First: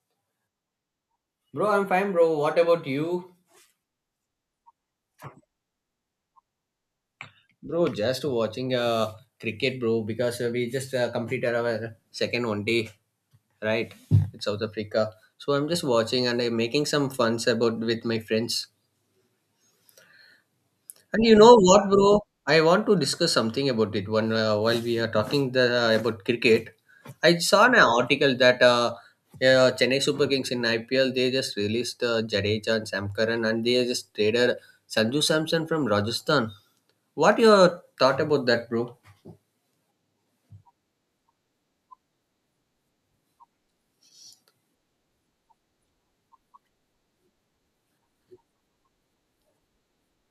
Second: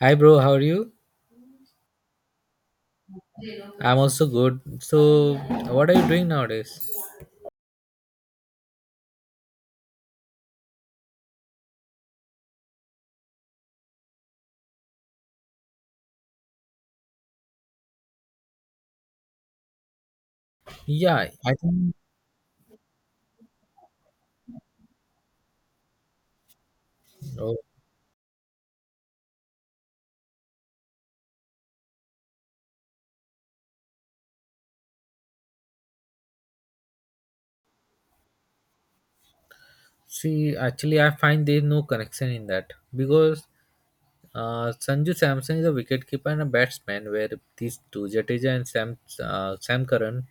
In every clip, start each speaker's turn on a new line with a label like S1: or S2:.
S1: Hi, bro. How are you?
S2: Bro, I'm fine, bro. What about you?
S1: I'm also good. So, what are you doing nowadays?
S2: Bro, just watching cricket, bro, because we just completed our second 1 day, right? It's South Africa. So I'm just watching and I'm making some funs about with my friends. And
S1: Yeah,
S2: you
S1: I
S2: know what,
S1: think.
S2: bro? I want to discuss something about it. One while we are talking about cricket, I
S1: Oh,
S2: saw an article that Chennai Super Kings in IPL they just released Jadeja and Sam Curran, and they just traded Sanju Samson from Rajasthan. What your thought about that, bro?
S1: see, actually, I find there is no connection in that because Sanju Samson is a wicketkeeper and a batsman, where these two Jadeja and Sam Curran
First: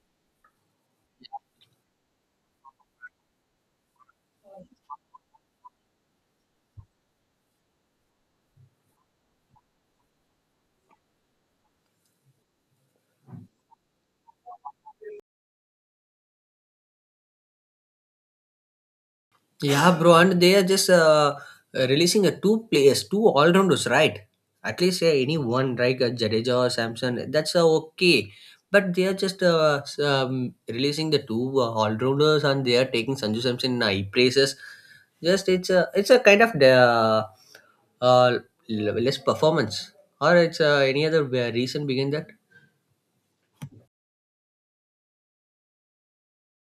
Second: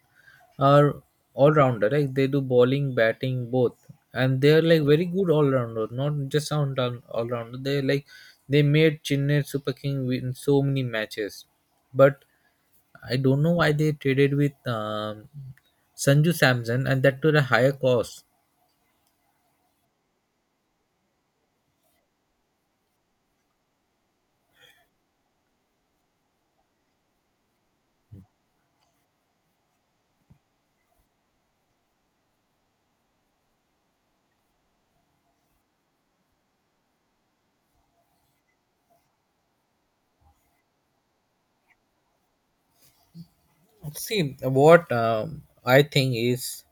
S1: are all rounder. Like they do bowling, batting, both, and they are like very good all rounder. Not just all rounder. They like they made Chennai Super King win so many matches, but I don't know why they traded with Sanju Samson and that to the higher cost.
S2: Yeah, bro, and they are just releasing a two players, two all rounders, right? At least any one, right? Jadeja or Samson, that's okay. But they are just releasing the two all rounders, and they are taking Sanju Samson in high praises. Just it's a kind of the uh, less performance, or it's any other reason behind that?
S1: See, what I think is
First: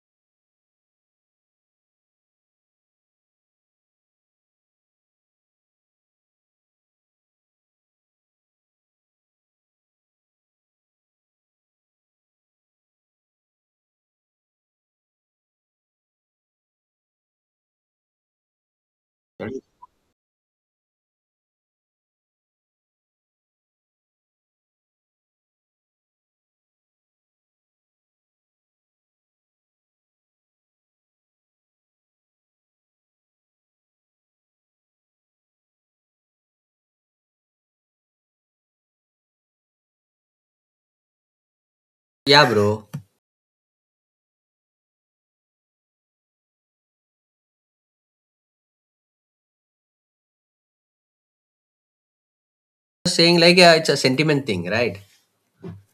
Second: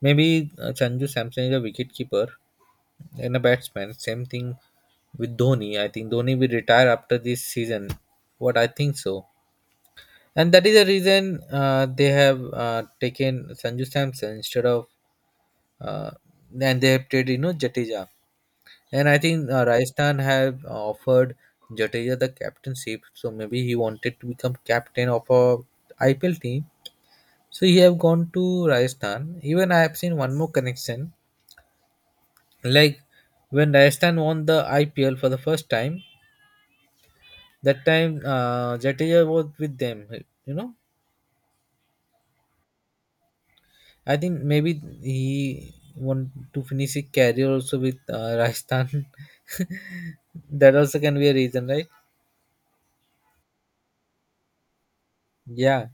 S1: maybe Sanju Samson is a wicket keeper and a batsman. Same thing with Dhoni. I think Dhoni will retire after this season. What I think so. And that is the reason they have taken Sanju Samson instead of, uh, and they have traded, Jadeja. And I think Rajasthan have offered Jadeja the captainship, so maybe he wanted to become captain of a IPL team. So he have gone to Rajasthan. Even I have seen one more connection, like when Rajasthan won the IPL for the first time. That time Jadeja was with them. You know,
S2: Yeah, bro.
S1: I think maybe he want to finish his career also with Rajasthan. That also can be a reason, right?
S2: Saying like it's a sentiment thing, right?
S1: Yeah,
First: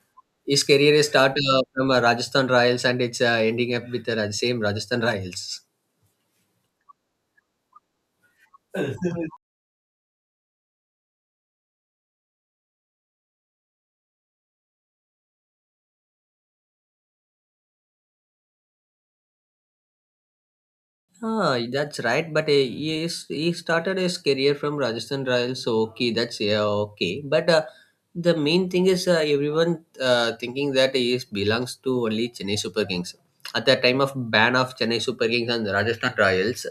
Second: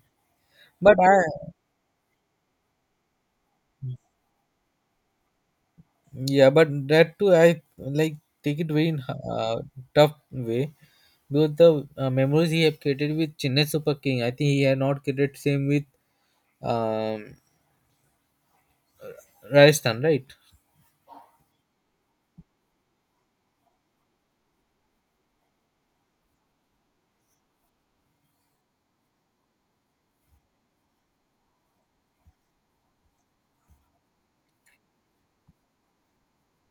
S2: His
S1: but
S2: career is
S1: I
S2: start from Rajasthan Royals, and it's ending up with the same Rajasthan Royals.
S1: Yeah, but that too, I like take it very in tough way because the memories he have created with Chennai Super King, I think he had not created same with um, Rajasthan, right?
S2: Ah, that's right. But he started his career from Rajasthan Royals, so okay, that's yeah, okay. But the main thing is everyone thinking that he is, belongs to only Chennai Super Kings. At the time of ban of Chennai Super Kings and Rajasthan Royals,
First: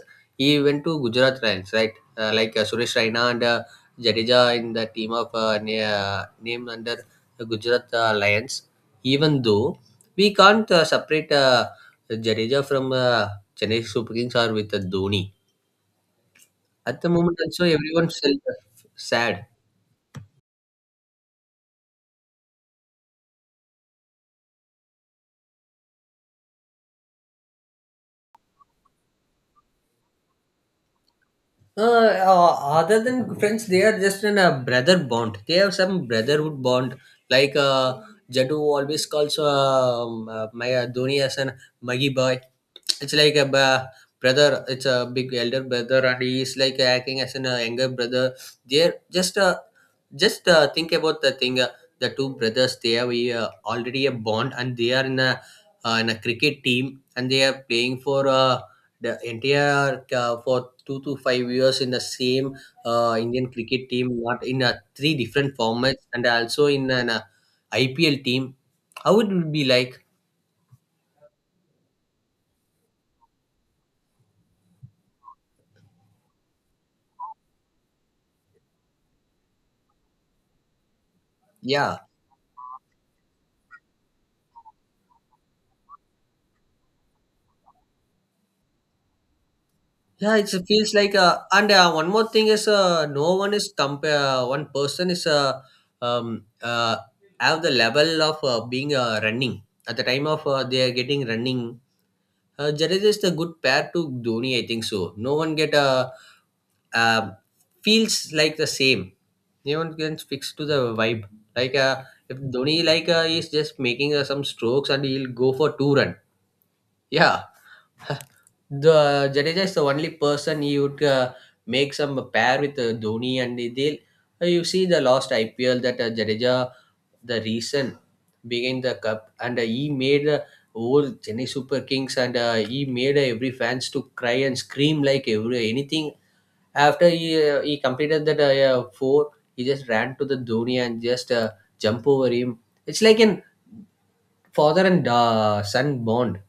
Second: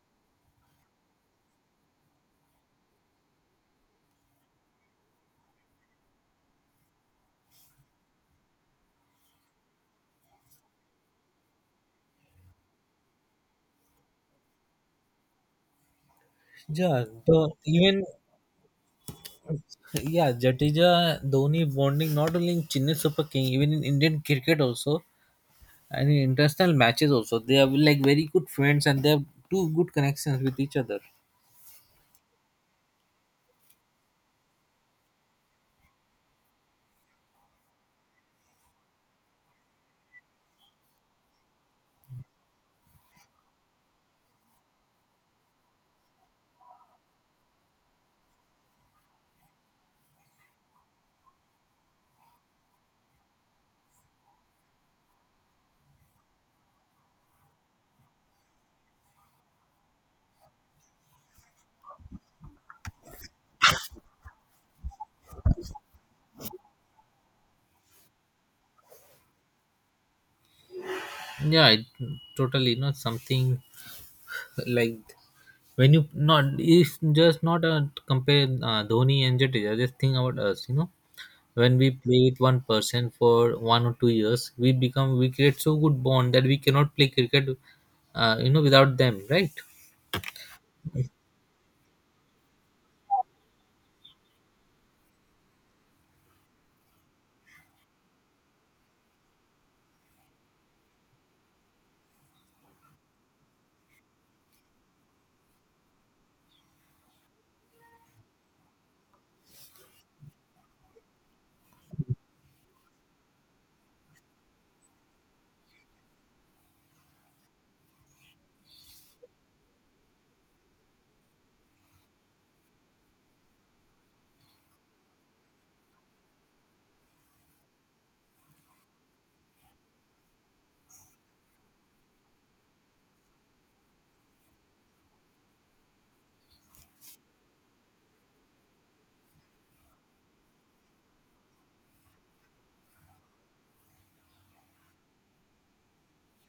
S2: he went to Gujarat Lions, right? Like Suresh Raina and Jadeja in the team of named under the Gujarat Lions. Even though we can't separate Jadeja from Chennai Super Kings or with Dhoni. At
S1: Yeah,
S2: the moment,
S1: so
S2: also
S1: even
S2: everyone's sad.
S1: yeah, Jadeja Dhoni bonding not only in Chennai Super King, even in Indian cricket also, and in international matches also, they are like very good friends and they have two good connections with each other.
S2: Other than friends, they are just in a brother bond. They have some brotherhood bond. Like Jaddu always calls my Dhoni as an Maggie boy. It's like a brother. It's a big elder brother, and he is like acting as an younger brother. They're just think about the thing. The two brothers, they have already a bond, and they are in a cricket team, and they are playing for. The entire for 2 to 5 years in the same Indian cricket team, not in three different formats, and also in an IPL team. How it would be like?
S1: Yeah, totally, not something like when you not it's just not compare Dhoni and Jadeja. Just think about us. When we
S2: Yeah,
S1: play with one person for 1 or 2 years, we create so good bond that we cannot play cricket, without them, right?
S2: yeah. It feels like. And one more thing is, no one is compare. One person is um, uh, have the level of being running at the time of they are getting running. Jadeja is the good pair to Dhoni, I think so. No one get a, uh, feels like the same. No one can fix to the vibe. Like if Dhoni like is just making some strokes and he'll go for two run. Yeah, the Jadeja is the only person he would make some pair with Dhoni, and they you see the last IPL that Jadeja the reason began the cup, and he made whole Chennai Super Kings, and he made every fans to cry and scream like every anything after he completed that four, he just ran to the Dhoni and just jump over him. It's like an father and son bond.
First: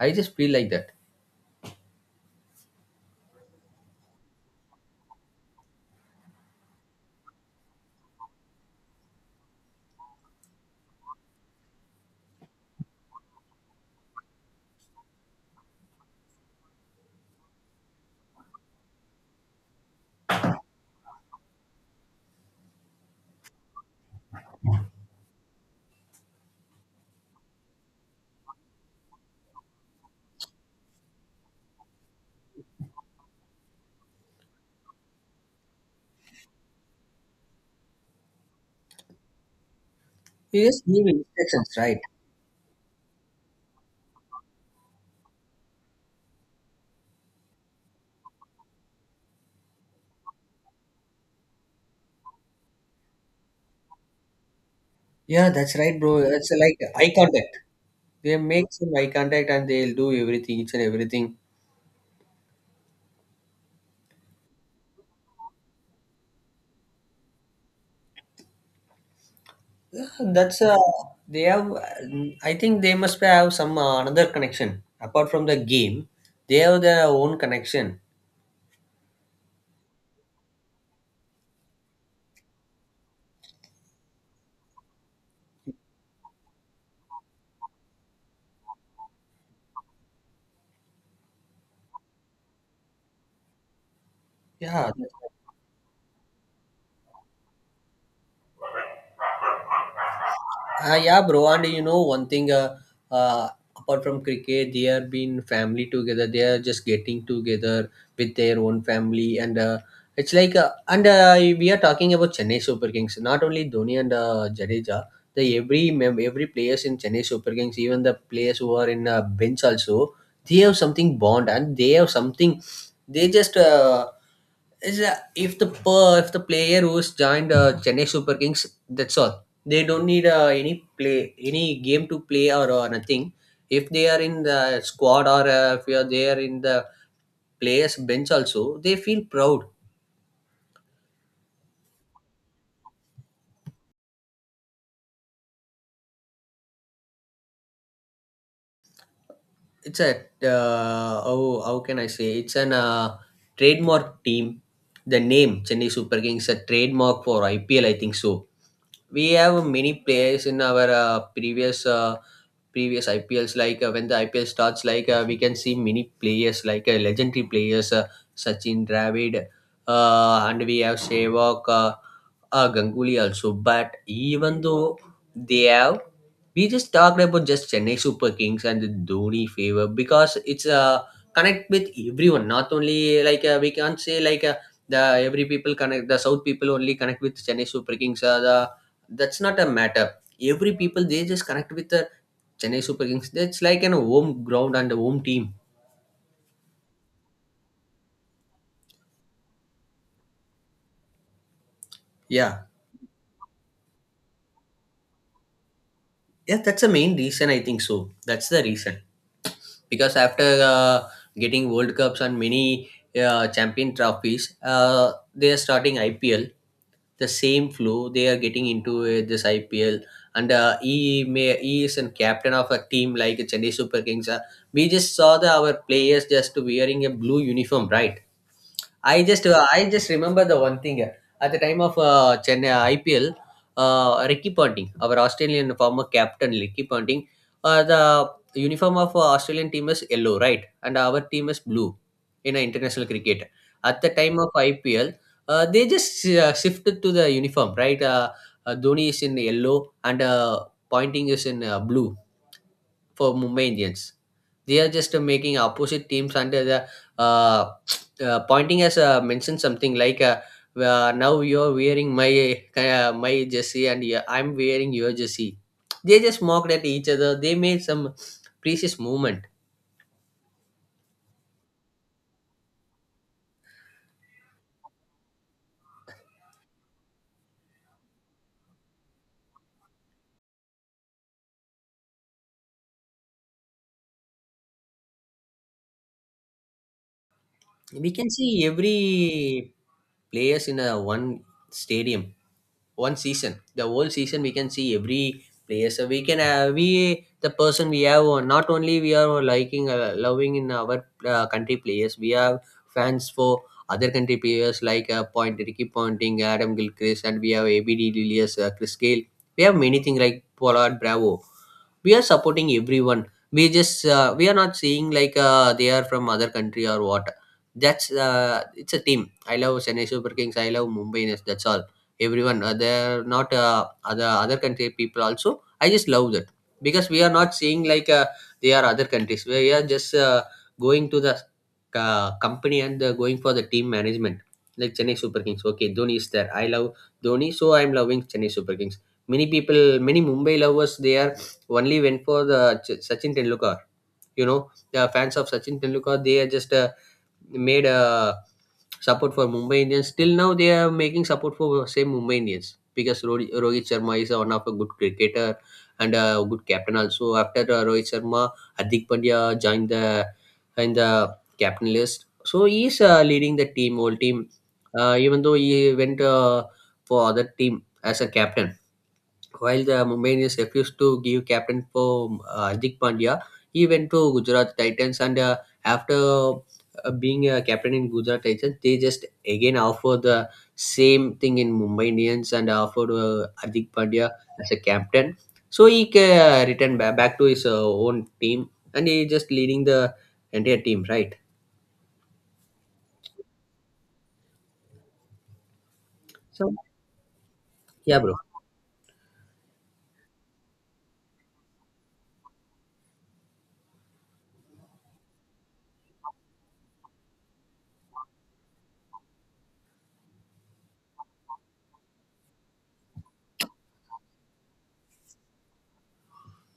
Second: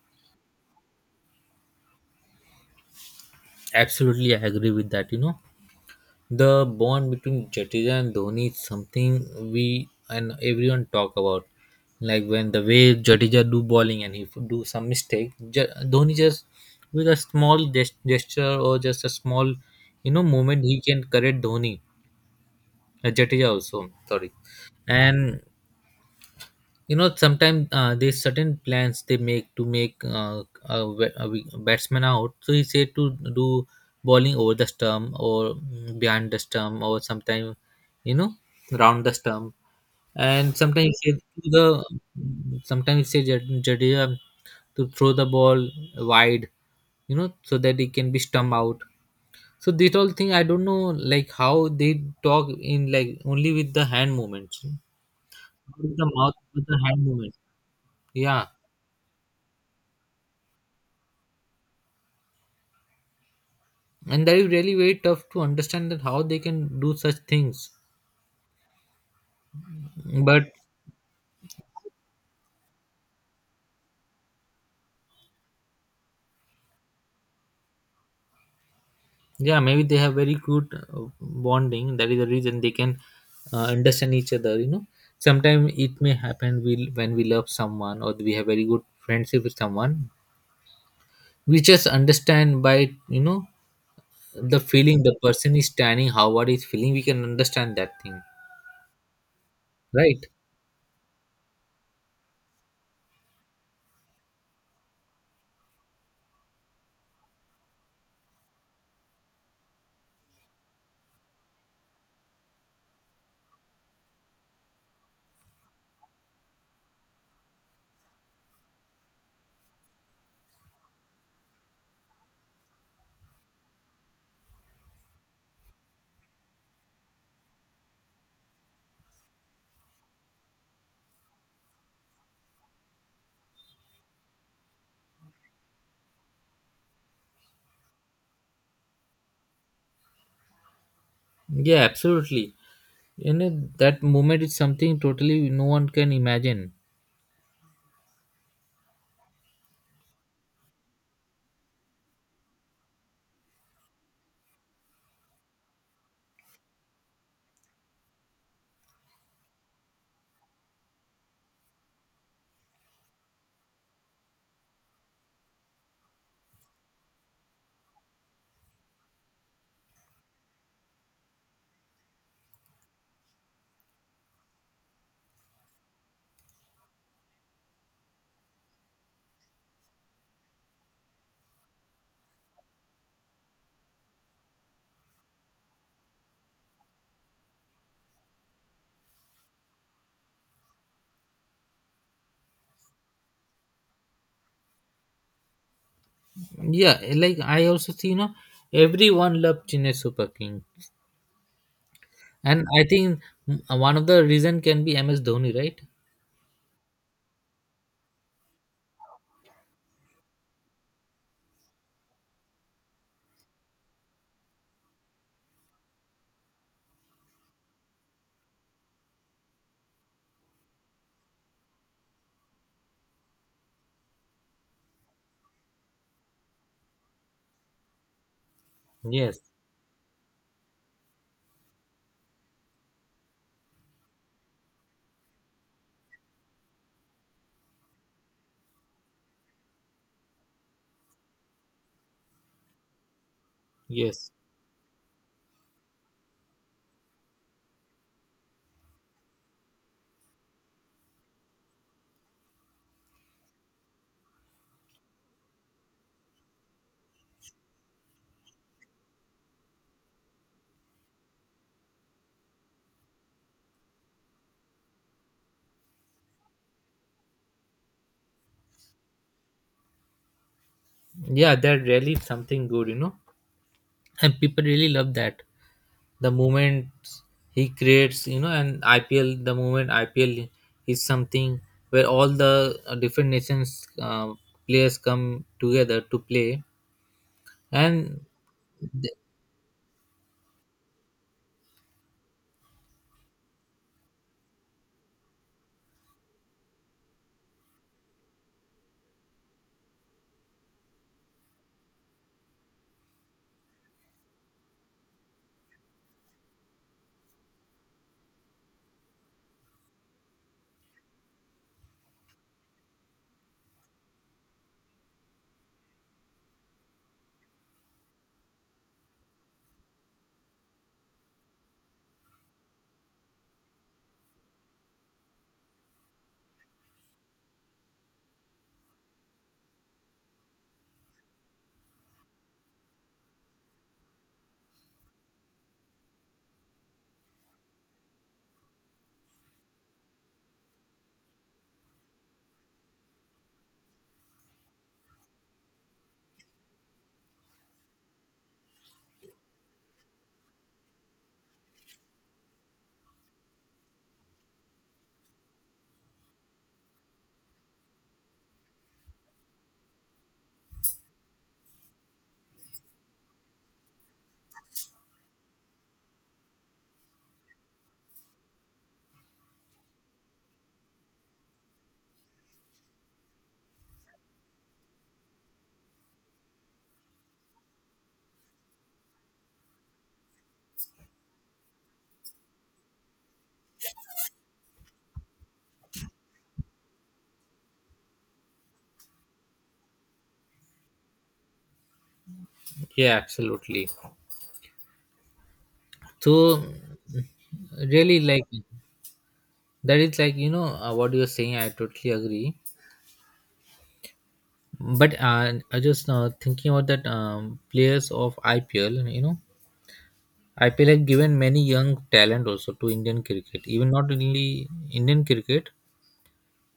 S2: I just feel like that.
S1: Absolutely, I agree with that. The bond between Jadeja and Dhoni is something we and everyone talk about. Like when the way Jadeja do bowling and he do some mistake, Dhoni just with a small gesture or just a small, moment he can correct Dhoni, Jadeja also. Sorry, and sometimes there's certain plans they make to make a batsman out, so he said to do bowling over the stump, or behind the stump, or sometimes you know round the stump, and
S2: You just
S1: sometimes
S2: give
S1: he said to the
S2: instructions, right?
S1: sometimes he said Jadeja to throw the ball wide so that it can be stump out. So this whole thing, I don't know like how they talk in, like only with the hand movements, not
S2: Yeah, that's
S1: with
S2: right,
S1: the
S2: bro.
S1: mouth,
S2: It's
S1: with the
S2: like
S1: hand
S2: eye
S1: movements,
S2: contact. They
S1: yeah.
S2: make some eye contact, and they'll do everything, each and everything.
S1: And that is really very tough to understand that how they can do such things, but
S2: That's they have. I think they must have some another connection apart from the game. They have their own connection.
S1: yeah, maybe they have very good bonding. That is the reason they can understand each other. Sometimes it may happen, when we love someone or we have very good friendship with someone, we just understand by the
S2: Yeah,
S1: feeling, the person is standing how, what is feeling, we can understand that thing, right?
S2: Yeah, bro. And you know, one thing, uh, apart from cricket, they are being family together. They are just getting together with their own family, and it's like, and we are talking about Chennai Super Kings. Not only Dhoni and Jadeja, the every players in Chennai Super Kings, even the players who are in bench also, they have something bond, and they have something. They just. Is if the per, if the player who's joined Chennai Super Kings, that's all. They don't need any play any game to play or nothing. If they are in the squad, or if you are there in the players bench also, they feel proud.
S1: Yeah, absolutely you know that moment is something totally no one can imagine.
S2: It's a how can I say? It's an trademark team. The name Chennai Super Kings is a trademark for IPL, I think so. We have many players in our previous IPLs. Like when the IPL starts, like we can see many players, like legendary players, Sachin Dravid, and we have Sehwag, Ganguly also. But even though they have, we just talked about just Chennai Super Kings and the Dhoni favor because it's connect with everyone. Not only like we can't say like. The every people connect the south people only connect with Chennai Super Kings the that's not a matter. Every people they just connect with the Chennai Super Kings. That's like an home ground and a home team.
S1: Yeah, like I also see, everyone loved Chennai Super King,
S2: Yeah,
S1: and I think one of the reason can be MS Dhoni, right?
S2: yeah, that's the main reason, I think so. That's the reason, because after getting world cups and many champion trophies, they are starting IPL, the same flow they are getting into this IPL. And he may he is a captain of a team like Chennai Super Kings. We just saw the our players just wearing a blue uniform, right?
S1: Yes,
S2: I just remember the one thing at the time of Chennai IPL, Ricky Ponting, our Australian former captain Ricky Ponting, the uniform of Australian team is yellow, right, and our team is blue in international cricket. At the
S1: yes,
S2: time of IPL, they just shifted to the uniform, right? Dhoni is in yellow, and Pointing is in blue for Mumbai Indians. They are just making opposite teams under the uh, pointing as mentioned something like now you're wearing my my jersey, and yeah, I'm wearing your jersey. They just mocked at each other. They made some precious movement.
S1: yeah, that really something good, and people really love that. The moment he creates, and IPL, the moment IPL is something where all the different nations players come together to play,
S2: We
S1: and
S2: can see
S1: th-
S2: every players in a one stadium, one season, the whole season we can see every player. So we can we the person we have not only we are liking loving in our country players, we have fans for other country players like point Ricky Ponting, Adam Gilchrist, and we have ABD Lilius, Chris Gale, we have many things like Pollard, Bravo. We are supporting everyone. We just we are not seeing like they are from other country or what. That's it's a team. I love Chennai Super Kings. I love Mumbai Indians. That's all. Everyone, they're not other country people also. I just love that, because we are not seeing like they are other countries. We are just going to the company and going for the team management. Like Chennai Super Kings. Okay, Dhoni is there. I love Dhoni, so I'm loving Chennai Super Kings. Many people, many Mumbai lovers, they are only went for the Sachin Tendulkar. You know, the fans of Sachin Tendulkar, they are just made a support for Mumbai Indians. Till now, they are making support for same Mumbai Indians because Rohit Sharma is one of a good cricketer and a good captain also. After Rohit Sharma, Adik Pandya joined the in the captain list. So he is leading the team, whole team. Even though he went for other team as a captain, while the Mumbai Indians refused to give captain for Hardik Pandya, he went to Gujarat Titans, and after being a captain in Gujarat Titans, they just again offer the same thing in Mumbai Indians and offered Hardik Pandya as a captain. So he returned back to his own team, and he just leading the entire team, right?
S1: yeah, absolutely. So
S2: So yeah,
S1: really
S2: bro.
S1: like. That is like what you're saying. I totally agree. But I just thinking about that players of IPL. IPL have given many young talent also to Indian cricket. Even not only Indian cricket,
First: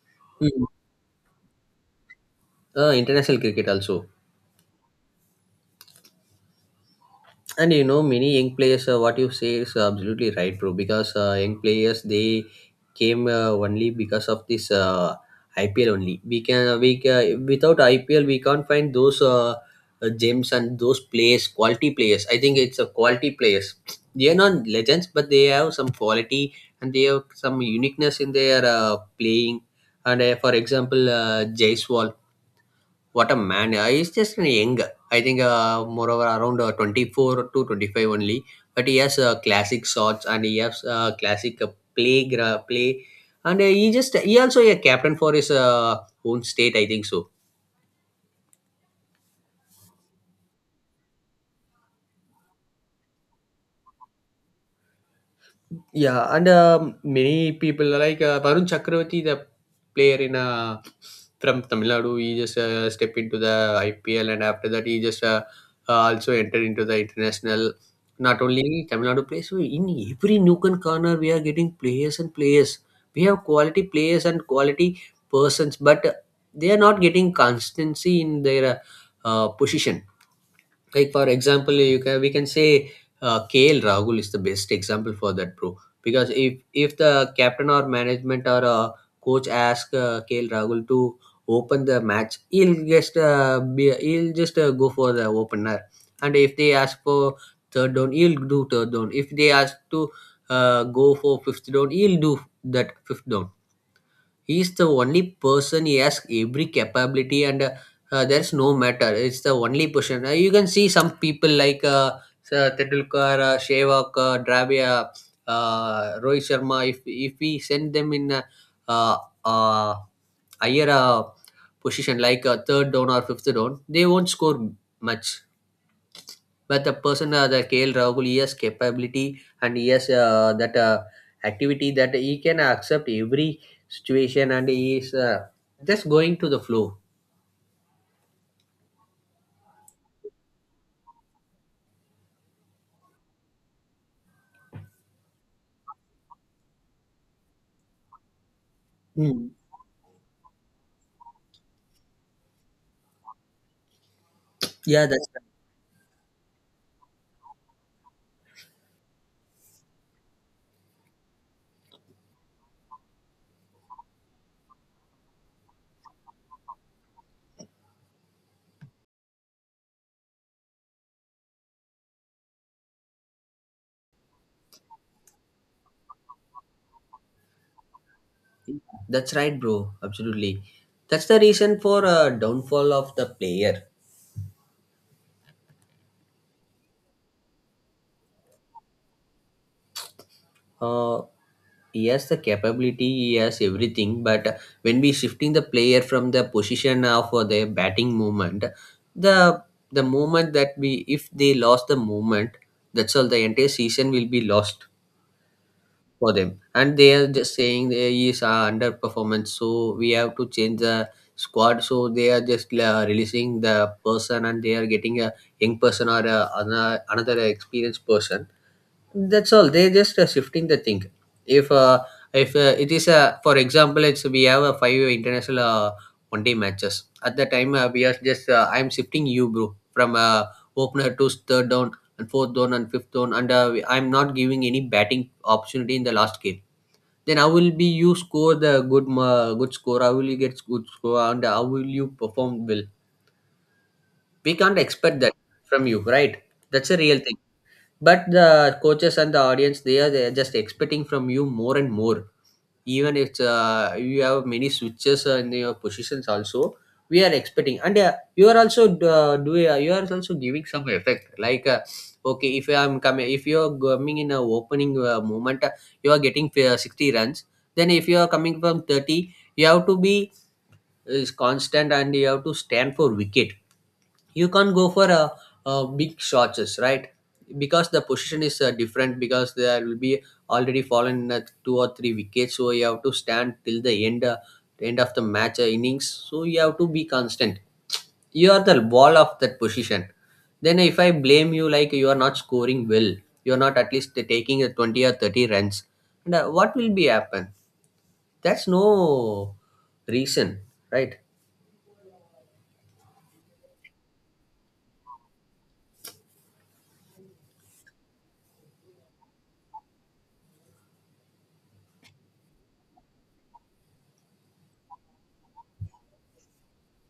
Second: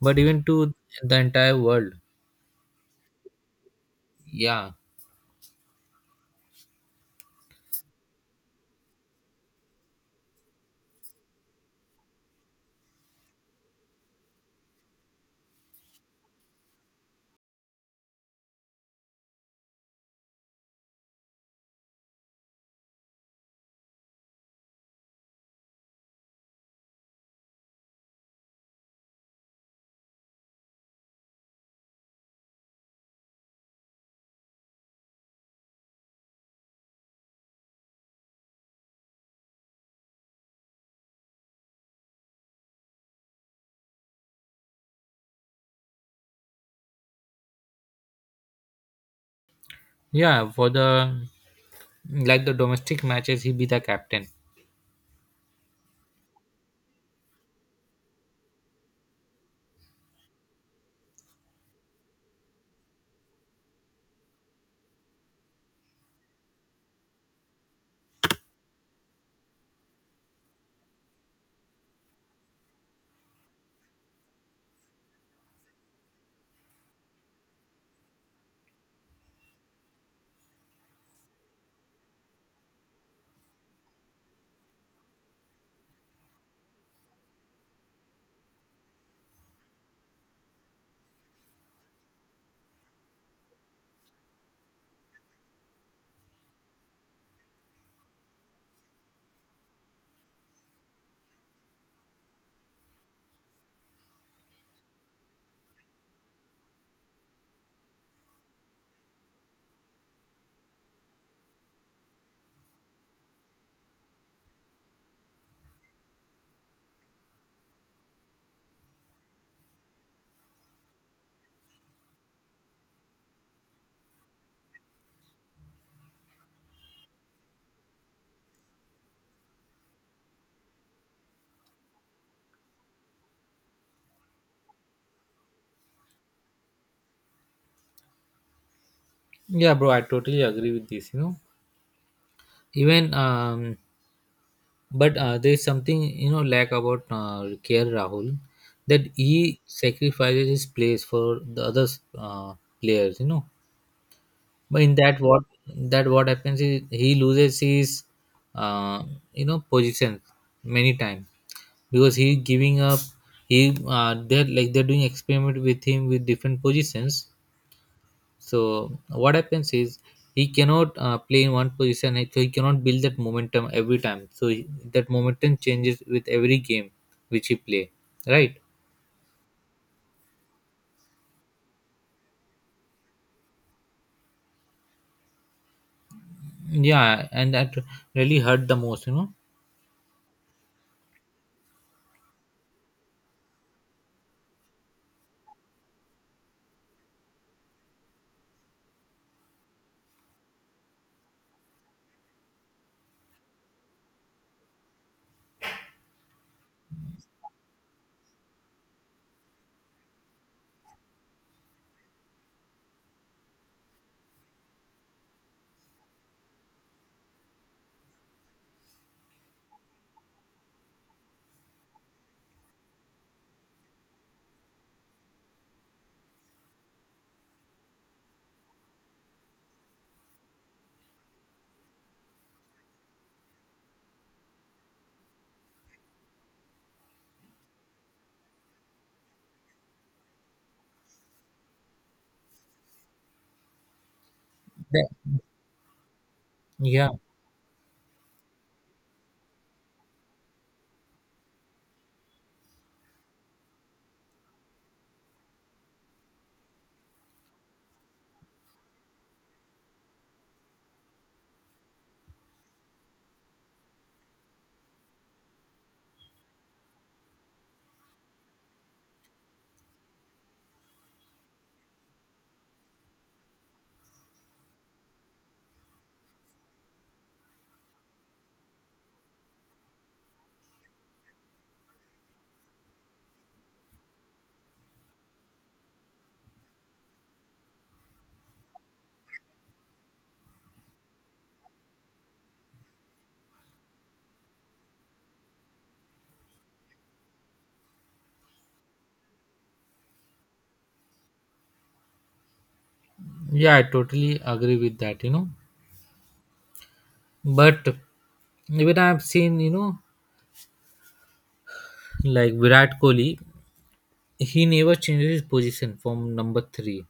S1: but even
S2: Hmm.
S1: to the entire world.
S2: International cricket also.
S1: Yeah,
S2: And you know, many young players, what you say is absolutely right, bro, because young players they came only because of this IPL. Only we can without IPL we can't find those gems and those players, quality players. I think it's a quality players. They are not legends, but they have some quality, and they have some uniqueness in their playing. And for example, Jaiswal, what a man! He's just an young. I think, moreover, around 24 to 25 only. But he has classic shots and he has play. And he also a captain for his own state, I think so.
S1: yeah. For the like the domestic matches, he be the captain.
S2: Yeah, and many people like Varun Chakravarti, the player in from Tamil Nadu, he just stepped into the IPL, and after that, he just also entered into the international. Not only Tamil Nadu players, so in every nook and corner, we are getting players and players. We have quality players and quality persons, but they are not getting constancy in their position. Like for example, you can we can say KL Rahul is the best example for that, bro, because if the captain or management or coach ask KL Rahul to open the match, he'll just he'll just go for the opener. And if they ask for third down, he'll do third down. If they ask to go for fifth down, he'll do that fifth down. He is the only person, he has every capability, and there's no matter. It's the only person. You can see some people like Tendulkar, Sehwag, Dravid, Rohit Sharma, if we send them in a uh, uh, higher position like third down or fifth down, they won't score much. But the person, the KL Rahul, he has capability and he has that activity, that he can accept every situation, and he is just going to the flow.
S1: Yeah, bro. I totally agree with this. Even But there is something lack about K.R. Rahul that
S2: Hmm.
S1: he sacrifices his place for the other uh, players. But in
S2: Yeah, that's
S1: that what happens is he loses his uh, position many times because he giving up. He they're like they're doing experiment with him with different positions, so what happens is he cannot play in one position, so he cannot build that momentum every time. That momentum changes with every game which he play, right?
S2: that's right, bro. Absolutely, that's the reason for downfall of the player.
S1: Yeah, and that really hurt the most.
S2: Uh, yes, the capability, yes, everything. But when we shifting the player from the position of their batting movement, the the moment that we if they lost the movement, that's all. The entire season will be lost for them, and they are just saying there is underperformance. So we have to change the squad. So they are just releasing the person, and they are getting a young person or another experienced person. That's all, they just shifting the thing. If uh, if uh, it is a, for example, it's we have a five international one day matches, at the time we are just I'm shifting you, bro, from opener to third down and fourth down and fifth down, and I'm not giving any batting opportunity in the last game. Then how will be you score the good, good score? How will you get good score? And how will you perform well? We can't
S1: Yeah,
S2: expect that from you, right? That's a
S1: yeah,
S2: real thing. But the coaches and the audience, they are just expecting from you more and more. Even if you have many switches in your positions also, we are expecting, and you are also do you are also giving some effect. Like okay, if you are coming in a opening moment, you are getting 60 runs. Then if you are coming from 30, you have to be is constant and you have to stand for wicket. You can't go for a big shots, right? Because the position is different, because there will be already fallen two or three wickets, so you have to stand till the end, the end of the match, innings. So you have to be constant, you are the ball of that position. Then if I blame you like you are not scoring well, you are not at least taking a 20 or 30 runs, and what will be happen? That's no reason, right?
S1: yeah, I totally agree with that. But even I've seen, like Virat Kohli, he never changes his position from number three.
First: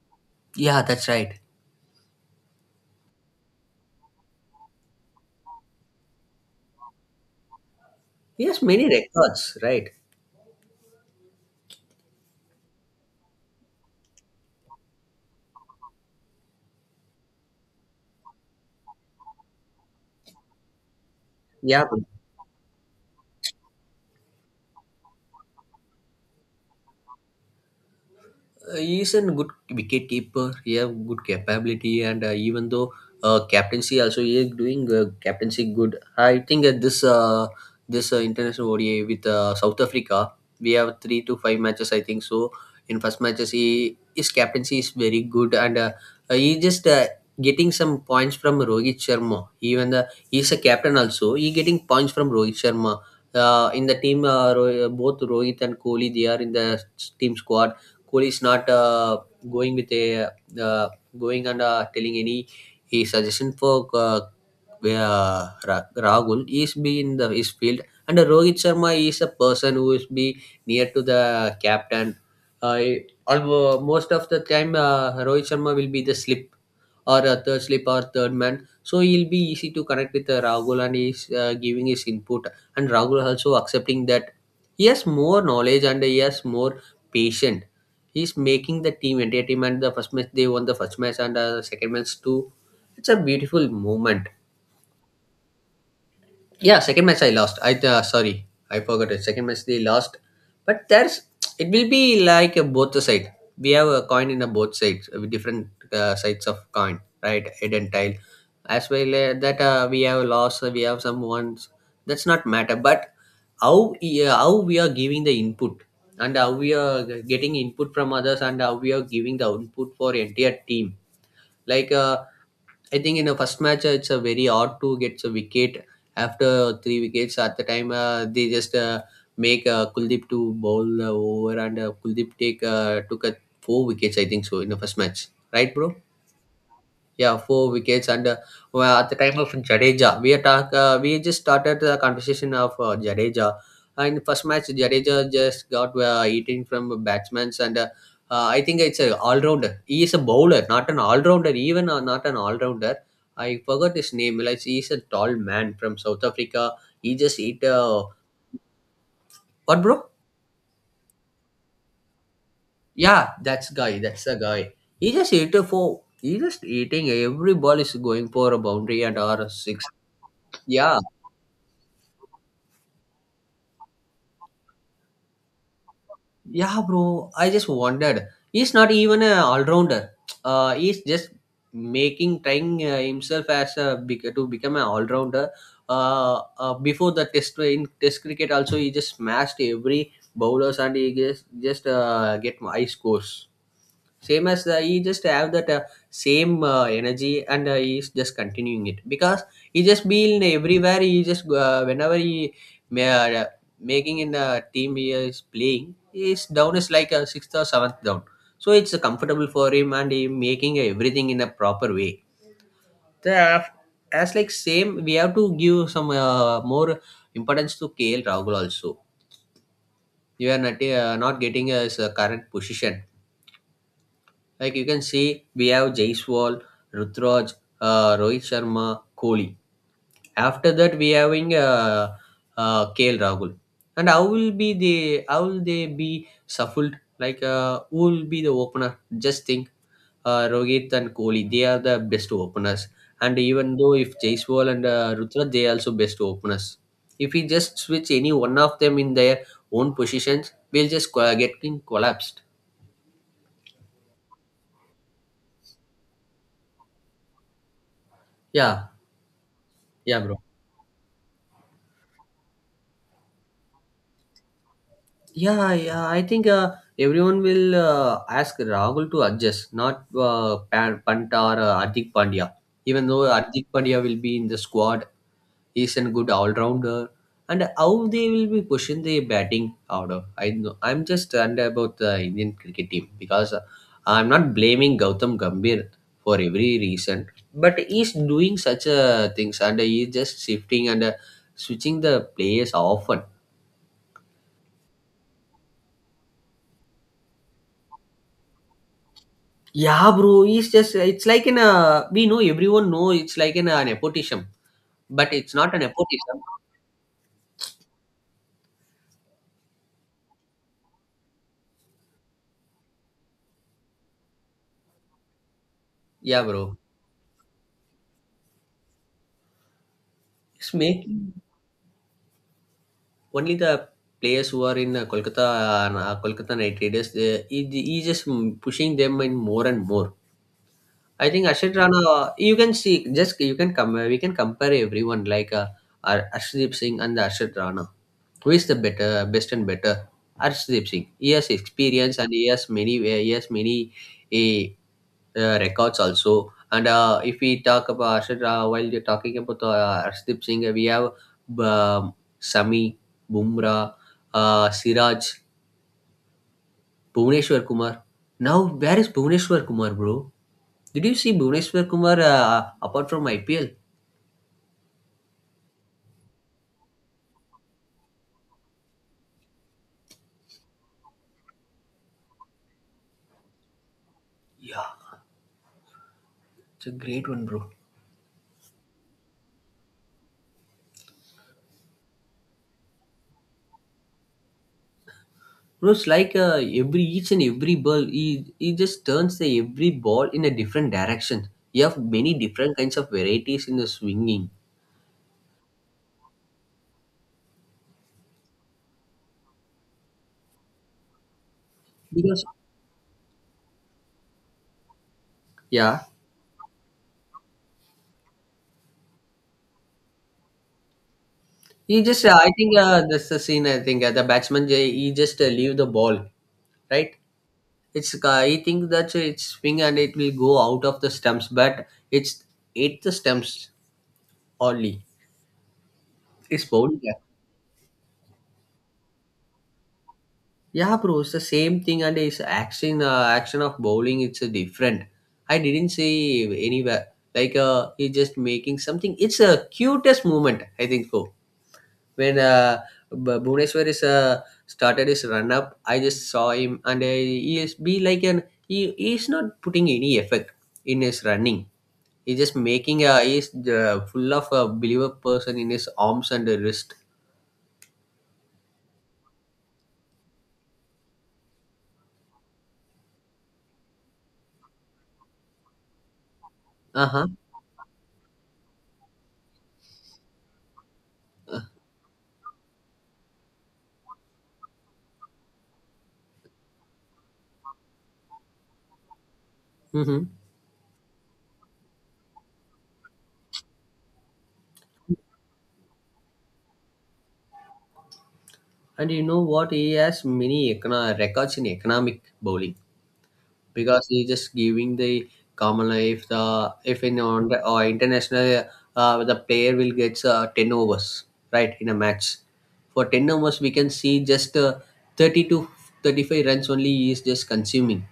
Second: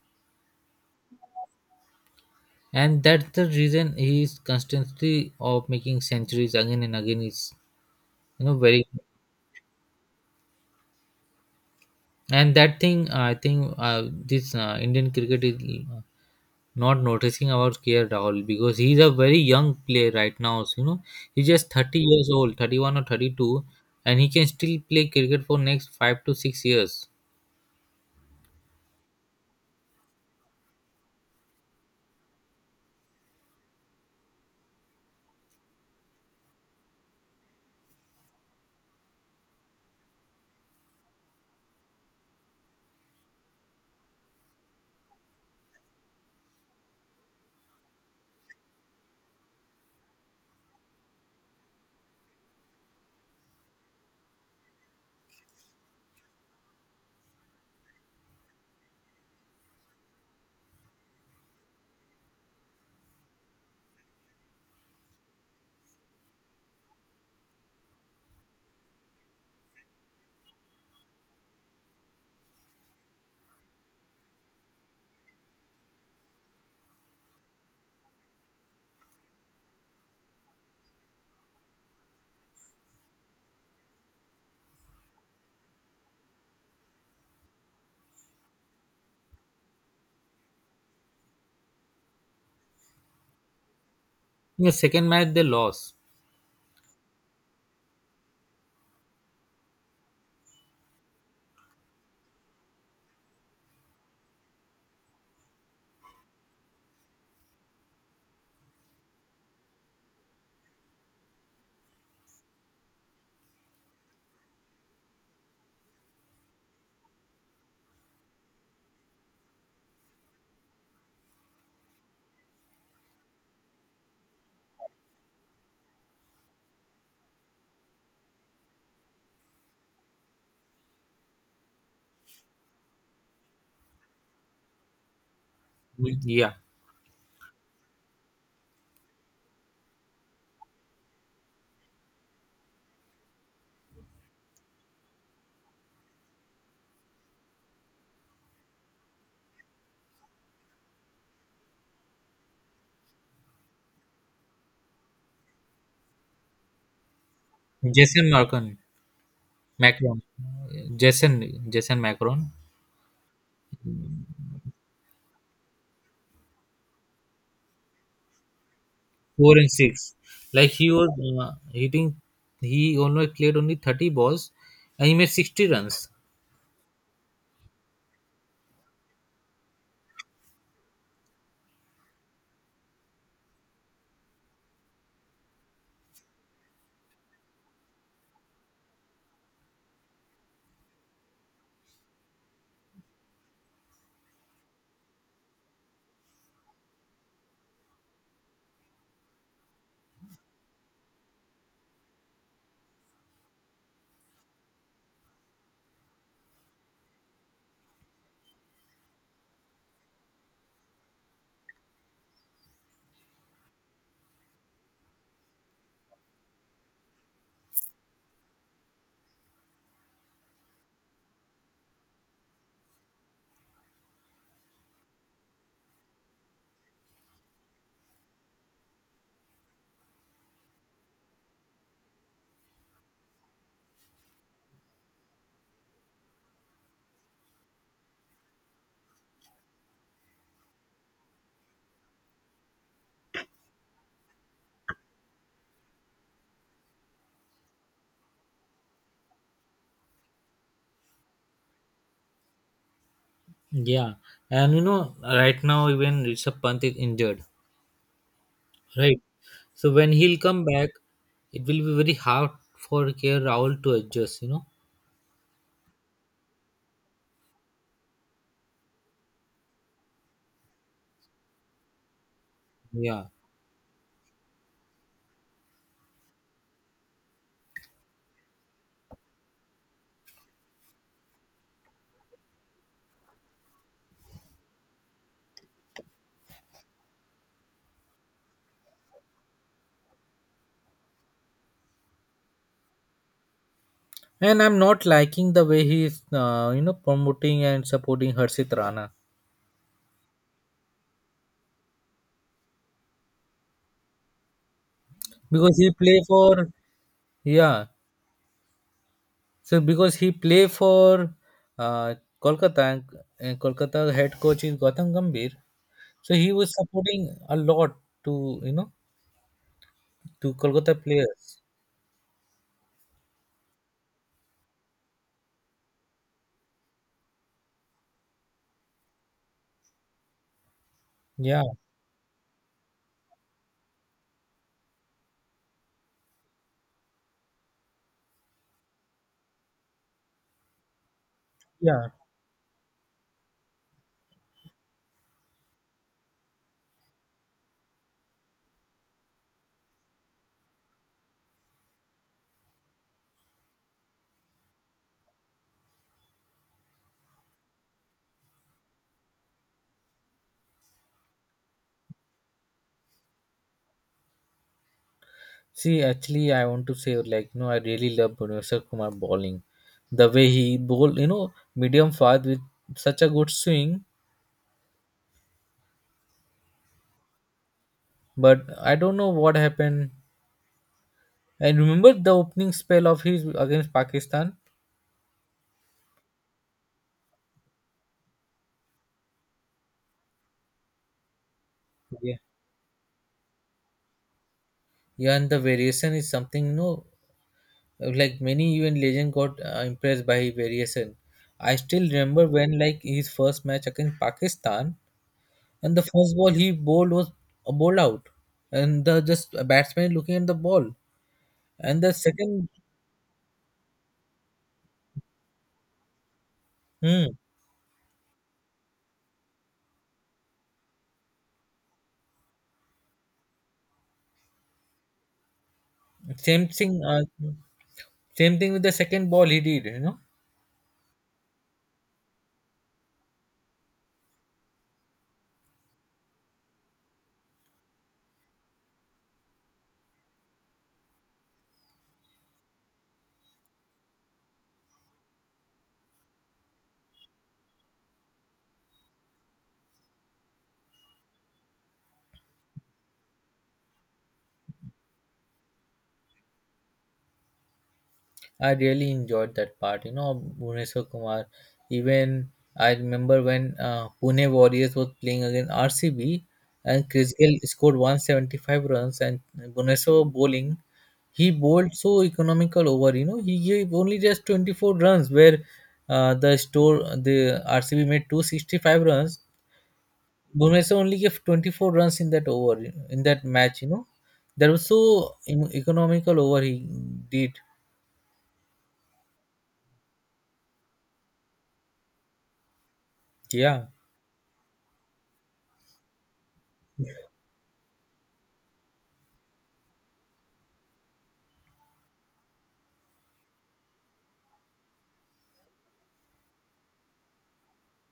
S2: Yeah, that's right.
S1: And that's the reason he is constantly of making centuries again and again is you
S2: He
S1: know
S2: has many
S1: very
S2: records, right?
S1: and that thing, I think this Indian cricket is uh, not noticing about K R Rahul, because he's a very young player right now. So, he's just
S2: Yeah,
S1: 30 years old, 31 or 32, and he can still play cricket for next 5 to 6 years.
S2: he's a good wicket keeper. He have good capability, and even though captaincy also, he is doing captaincy good. I think at this international ODI with South Africa, we have 3 to 5 matches, I think so. In first matches, he his captaincy is very good, and he just getting some points from Rohit Sharma. Even the he's a captain also, he getting points from Rohit Sharma. In the team, both Rohit and Kohli, they are in the team squad. Kohli is not going with a uh, going and telling any he suggestion for where Rahul is be in the his field, and Rohit Sharma is a person who is be near to the captain. Uh, although most of the time, Rohit Sharma will be the slip or a third slip or third man, so he'll be easy to connect with Rahul, and he's giving his input, and Rahul also accepting that. He has more knowledge and he has more patient. He's making the team entertainment. They won the first match and the second match too. It's a beautiful moment.
S1: In the second match, they lost.
S2: Yeah, second match I lost. I sorry, I forgot it. Second match they lost, but there's it will be like a both the side. We have a coin in a both sides, with different sides of coin, right? Head and tail. As well that we have loss, we have some ones. That's not matter, but how yeah, how we are giving the input, and how we are getting input from others, and how we are giving the output for entire team. Like I think in the first match, it's a very hard to get a wicket after 3 wickets. At the time, they just make Kuldeep to bowl over, and Kuldeep take took a 4 wickets, I think so, in the first match, right, bro?
S1: Mm, yeah,
S2: Yeah, 4 wickets. And well, at the time of Jadeja, we attack. We just started the conversation of Jadeja. And first match, Jadeja just got eating from batsmans, and I think it's a all rounder. He is a bowler, not an all rounder. Even not an all rounder. I forgot his name. Like he's a tall man from South Africa. He just eat.
S1: Jason Marcon,
S2: What, bro?
S1: Macron, Jason, Jason Macron,
S2: Yeah, that's guy, that's the guy. He just eat a four. He just eating every ball is going for a boundary and or a
S1: four and
S2: six.
S1: six. Like he
S2: Yeah,
S1: was hitting, he only played only 30 balls, and he made 60 runs.
S2: yeah, bro, I just wondered. He's not even an all-rounder. He's just making trying himself as a to become an all-rounder. Before the test in test cricket, also he just smashed every bowlers and he just get high scores. Same as he just have that same energy, and he's just continuing it, because he just been everywhere. He just whenever he. May. Making in a team, he is playing. His down is like a sixth or seventh down, so it's comfortable for him, and he making everything in a proper way. the, as like same, we have to give some more importance to KL Rahul also. You are not getting his current position. Like you can see, we have Jaiswal, Rutraj, Rohit Sharma, Kohli. After that, we having KL Rahul. And how will be the how will they be shuffled? Like who will be the opener? Just think, Rohit and Kohli, they are the best openers. And even though if Jaiswal and Rutra, they are also best openers. If we just switch any one of them in their own positions, we'll just getting collapsed.
S1: Yeah, and right now even Rishabh Pant is injured,
S2: Yeah,
S1: right? So when
S2: yeah,
S1: he'll
S2: bro.
S1: come back, it will be very hard for K. R Rahul to adjust.
S2: Yeah, yeah. I think everyone will ask Rahul to adjust, not Pant or Hardik Pandya. Even though
S1: Yeah.
S2: Hardik Pandya will be in the squad, he's a good all-rounder. And how they will be pushing the batting order, I know. I'm just under about the Indian cricket team, because I'm not blaming Gautam Gambhir for every reason, but he's doing such things, and he's just shifting and switching the players often.
S1: And I'm not liking the way he's, promoting and supporting Harshit Rana,
S2: Yeah, bro, it's just it's like in a, we know everyone know, it's like in a nepotism, but it's not
S1: because
S2: a
S1: he play
S2: nepotism.
S1: for, yeah. So because he play for uh, Kolkata and Kolkata head coach is Gautam Gambhir, so
S2: Yeah,
S1: he was
S2: bro.
S1: supporting a lot to you know to
S2: It's
S1: Kolkata
S2: making
S1: players.
S2: only the players who are in Kolkata Knight Raiders. He just pushing them in more and more. I think
S1: Yeah.
S2: Ashit Rana, you can see, just you can come, we can compare everyone, like Arshdeep Singh and the Ashit Rana. Who is the best and better? Arshdeep Singh. He has
S1: Yeah.
S2: experience, and he has many eh, records also. And if we talk about Ashit Rana, while you're talking about Arshdeep Singh, we have um, Sami, Bumrah, Siraj, Bhuvneshwar Kumar. Now, where is Bhuvneshwar Kumar, bro? Did you see Bhuvneshwar Kumar apart from IPL?
S1: See, actually, I want to say, like, I really love Bhuvneshwar Kumar bowling. The way he bowled, medium fast with such a good swing.
S2: Yeah, it's a great one, bro.
S1: But I don't know what happened. I remember the opening spell of his against Pakistan.
S2: Bro, it's like every each and every ball, he just turns the every ball in a different direction. You have many
S1: Yeah.
S2: different kinds of varieties in the swinging.
S1: Yeah, and the variation is something, like many even legend got impressed by his variation. I still
S2: Because
S1: remember when, like, his first match against Pakistan, and the
S2: yeah,
S1: first ball he bowled was a bowled out, and the just a batsman looking at the ball.
S2: he
S1: And the
S2: just I
S1: second,
S2: think that's the scene. I think the batsman he just leave the ball, right?
S1: hmm,
S2: It's he think that it's swing and it will go out of the stumps, but it's hit the stumps only.
S1: same
S2: It's bowling.
S1: thing, uh, same thing with the second ball he did.
S2: Yeah, bro, it's the same thing, and it's action. Action of bowling, it's different. I didn't see anywhere like he's just making something. It's a cutest moment, I think. So when Bhuvaneshwar is started his run up, I just saw him, and he is be like an he's not putting any effect in his running. He's just making a he's full of a believer person in his arms and wrist.
S1: I really enjoyed that part. Bhuneshwar Kumar. Even I remember when Pune Warriors was playing against RCB,
S2: Uh
S1: and
S2: huh.
S1: Chris Gayle scored 175 runs, and Bhuneshwar was bowling. He bowled so economical over. He gave only just 24 runs, where the RCB made 265 runs.
S2: Mm-hmm.
S1: Bhuneshwar only gave 24 runs in that over, in that match. That was so economical over he did.
S2: And you know what? He has many records in economic bowling
S1: Yeah.
S2: because he just giving the common if the if in on the, or international the player will get ten overs right in a match. For ten overs, we can see just 30 to 35 runs only he is just consuming.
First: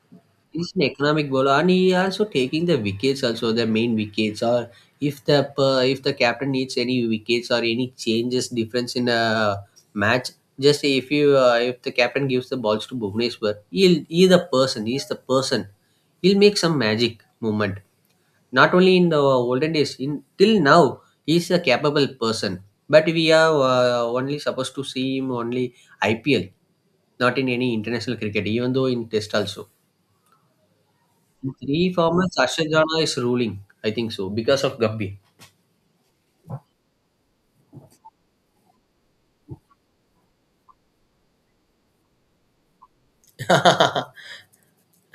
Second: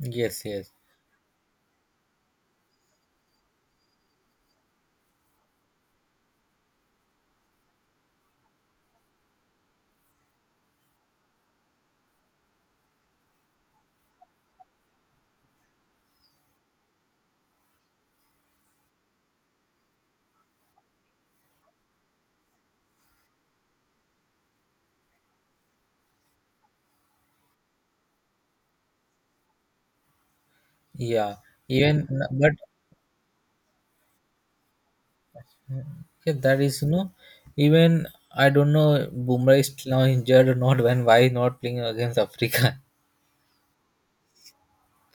S1: Yes, yes.
S2: He's an economic bowler, and he also taking the wickets. Also, the main wickets, or if the if the captain needs any wickets or any changes, difference in a match. Just if you if the captain gives the balls to Bhuvneshwar, he'll he the person. He's the person. He'll make some magic moment. Not only in the olden days, in till now, he's a capable person. But we are only supposed to see him only IPL, not in any international cricket. Even though in Test also.
S1: Yeah,
S2: Three
S1: even
S2: former
S1: but
S2: Sasha Jana is ruling, I think so, because of Gabby.
S1: yeah, that is you know, even I don't know Bumrah is now injured or not. When why is not playing against Africa?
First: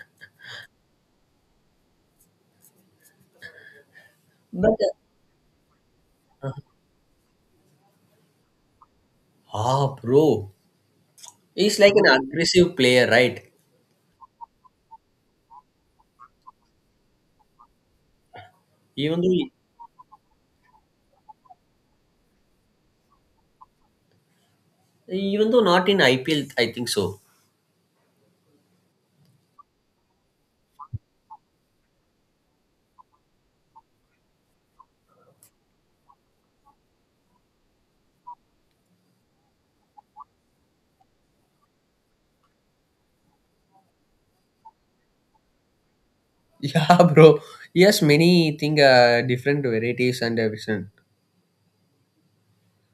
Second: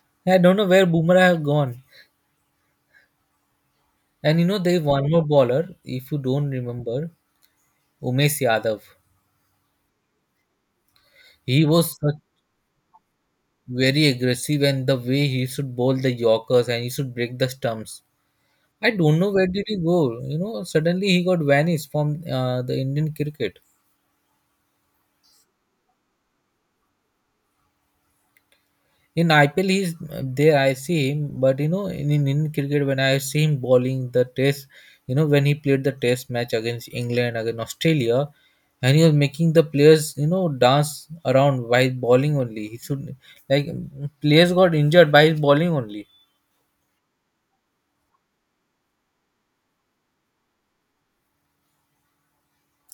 S1: I don't know where Bumrah have gone. And there
S2: But
S1: is one more bowler. If you don't remember, Umesh Yadav.
S2: ah, bro,
S1: He
S2: he's
S1: was
S2: like an
S1: such
S2: aggressive player, right?
S1: very aggressive, and the way he should bowl the Yorkers and he should break the stumps. I don't
S2: Even
S1: know where did he
S2: though,
S1: go. Suddenly he got vanished from the Indian cricket.
S2: even though not in IPL, I think so.
S1: In IPL, he's there, I see him, but in Indian cricket, when I see him bowling the test, when he played the test match against England, against Australia, and he was making the players, dance around by bowling only. He should like players got injured by his bowling only.
S2: Yeah, bro. He has many thing, different varieties and vision,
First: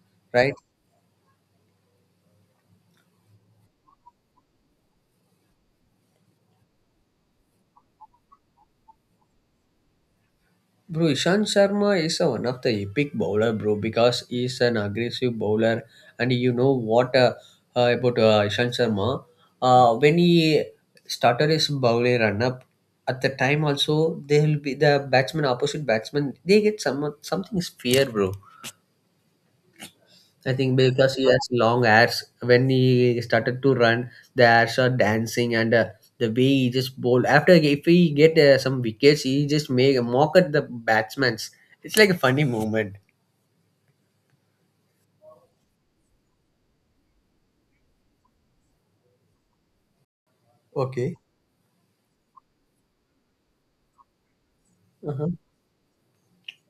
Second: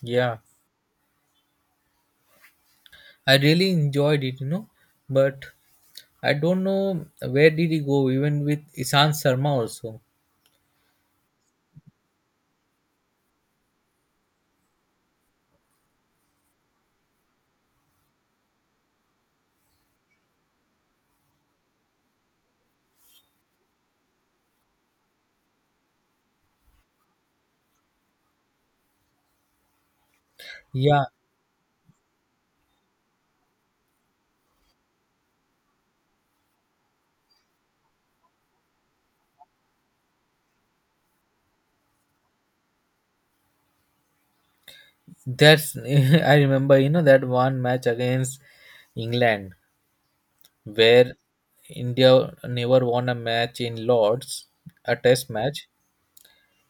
S1: Yeah,
S2: right?
S1: I really enjoyed it, but I don't know where did he go. Even with Ishan Sharma also.
S2: Bro, Ishan Sharma is a, one of the epic bowler, bro, because he's an aggressive bowler. And you know what about Ishan Sharma? When he started his bowling run-up, at the time also, they will be the batsman, opposite batsman, they get some something is fear, bro. I think
S1: Yeah,
S2: because he has long hairs, when he started to run, the hairs are dancing and the way he just bowl. After if he get some wickets, he just make a mock at the batsman's. It's like a funny moment.
S1: that's I remember. You know that one match against England,
S2: Okay.
S1: where India never won a match in Lords, a test
S2: Uh-huh.
S1: match.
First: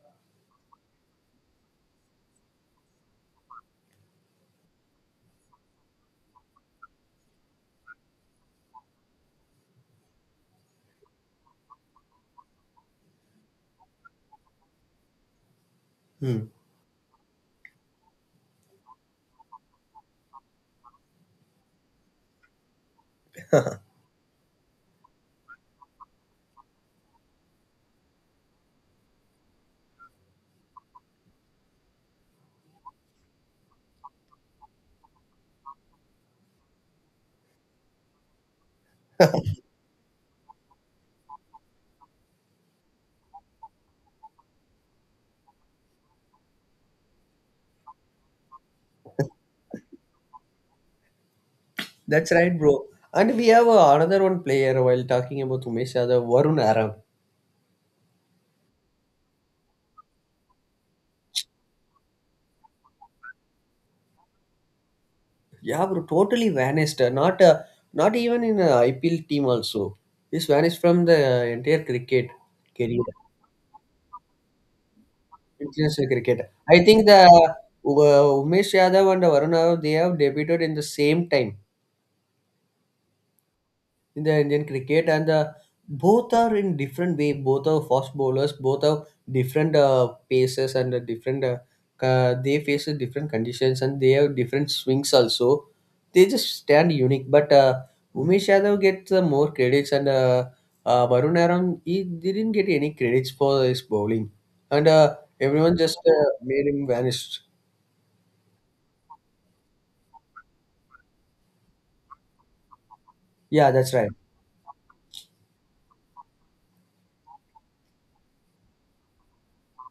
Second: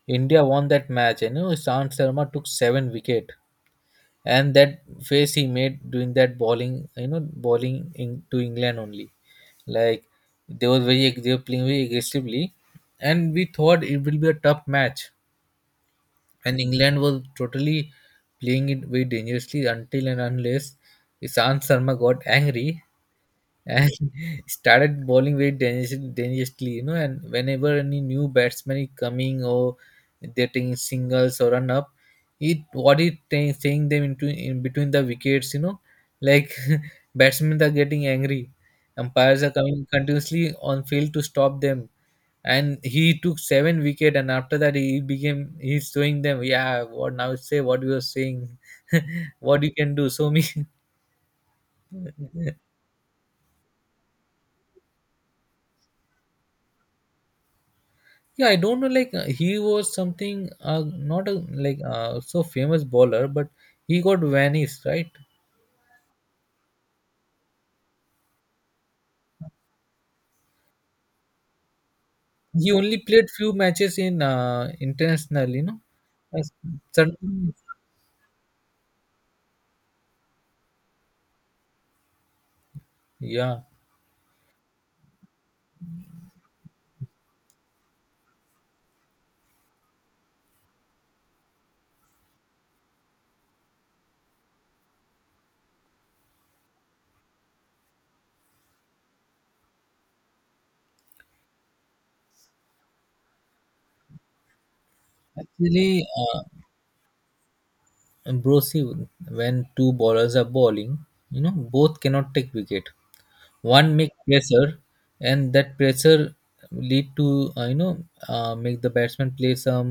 S1: India won that match, and Sant Sharma took seven wicket, and that face he made doing that bowling, to England only, like they were very they were playing very aggressively, and we thought it will be a tough match,
S2: Hmm.
S1: and England was totally playing it very dangerously until and unless Sant Sharma got angry, and started bowling very dangerously. And whenever any new batsman is coming or they're taking singles or run up, he saying them into in between the wickets, like batsmen are getting angry, umpires are coming continuously on field to stop them. And he took seven wicket, and after that he's showing them, yeah, what now, say what you are saying, what you can do, show me.
S2: That's right, bro. And we have another one player while talking about Umesh Yadav, Varun Aram.
S1: Yeah, I don't know. Like he was something, not a like so famous bowler, but he got vanished, right?
S2: Yeah, bro, totally vanished. Not not even in a IPL team also. He's vanished from the entire cricket
S1: He only
S2: career.
S1: played few matches in international,
S2: International
S1: As-
S2: cricket. I think the
S1: suddenly-
S2: Umesh Yadav and Varun Yadav they have debuted in the same time
S1: yeah,
S2: in the Indian cricket, and the, both are in different way. Both are fast bowlers. Both have different paces and different. They face a different conditions and they have different swings also. They just stand unique. But Umesh Yadav gets more credits and Varun Aram he didn't get any credits for his bowling, and everyone just
S1: actually,
S2: made him vanish.
S1: Ambrosi, when two bowlers are bowling, you know, both cannot take wicket.
S2: Yeah, that's
S1: One
S2: right.
S1: make pressure, and that pressure lead to make the batsman play some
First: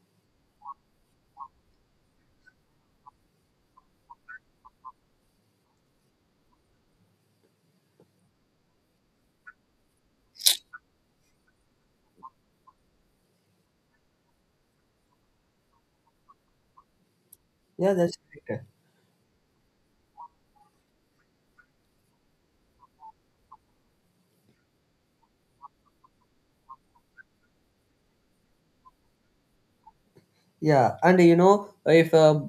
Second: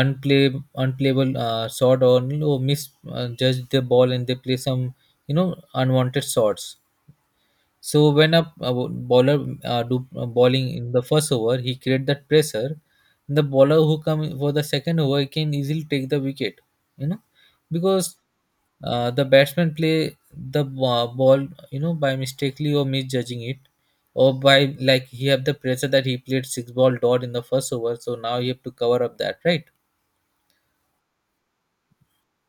S1: unplayable shot, or you know, miss judge the ball, and they play some, you know, unwanted shots. So when a bowler do bowling in the first over, he create that pressure. The bowler who come for the second over he can easily take the wicket. You know,
S2: Yeah,
S1: because
S2: that's correct.
S1: the batsman play ball. You know, by mistakenly or misjudging it, or by like he have the pressure that he played six ball dot in the first over. So now you have to cover up that, right?
S2: Yeah, and you know if